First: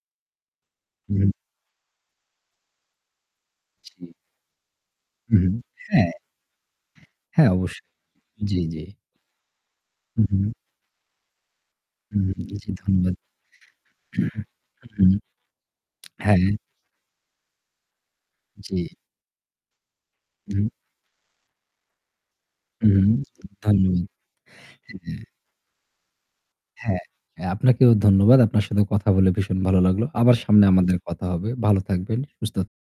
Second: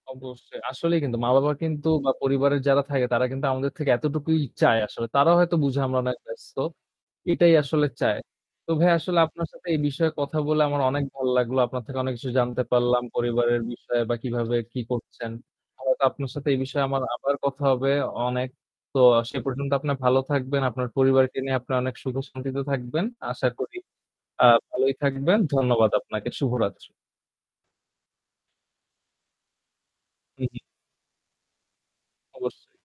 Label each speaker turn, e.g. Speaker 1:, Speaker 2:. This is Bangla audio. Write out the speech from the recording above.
Speaker 1: অবশ্যই। আসলেই কিন্তু
Speaker 2: উম-হুম।
Speaker 1: মা-বাবা কিন্তু বা পরিবারের যারা থাকে, তারা কিন্তু আমাদের থেকে
Speaker 2: জি।
Speaker 1: এতটুকুই চায় আসলে। তারা
Speaker 2: হু, হু,
Speaker 1: হয়তো বুঝে, আমরা
Speaker 2: হ্যাঁ।
Speaker 1: অনেক ব্যস্ত।
Speaker 2: হ্যাঁ,
Speaker 1: এটাই
Speaker 2: অবশ্যই।
Speaker 1: আসলে চায়।
Speaker 2: জ্বী,
Speaker 1: তো
Speaker 2: জ্বী।
Speaker 1: ভাই আসলে আপনার সাথে এই বিষয়ে
Speaker 2: হু,
Speaker 1: কথা
Speaker 2: হু।
Speaker 1: বলে আমার অনেক ভাল্লাগলো, আপনার থেকে অনেক কিছু
Speaker 2: উম-হুম
Speaker 1: জানতে
Speaker 2: জ্বী,
Speaker 1: পারলাম,
Speaker 2: ধন্যবাদ।
Speaker 1: পরিবারের বিষয়ে বা কিভাবে কি
Speaker 2: হুম
Speaker 1: করছেন। হয়তো আপনার সাথে
Speaker 2: হ্যাঁ।
Speaker 1: এই বিষয়ে আমার আবার কথা হবে অনেক।
Speaker 2: জ্বী।
Speaker 1: তো আ সে পর্যন্ত আপনি ভালো থাকবেন।
Speaker 2: হুম।
Speaker 1: আপনার পরিবারকে নিয়ে আপনি অনেক সুখ শান্তিত থাকবেন।
Speaker 2: মহুম,
Speaker 1: আশা করি,
Speaker 2: ধন্যবাদ।
Speaker 1: আ ভালোই
Speaker 2: হ্যাঁ।
Speaker 1: থাকবেন। ধন্যবাদ আপনাকে। শুভরাত্রি।
Speaker 2: হ্যাঁ, এ আপনাকেও ধন্যবাদ। আপনার সাথে কথা বলে ভীষণ ভালো লাগলো। আবার
Speaker 1: হু, হু।
Speaker 2: সামনে আমাদের কথা হবে। ভালো থাকবেন, সুস্থ
Speaker 1: অবশ্যই।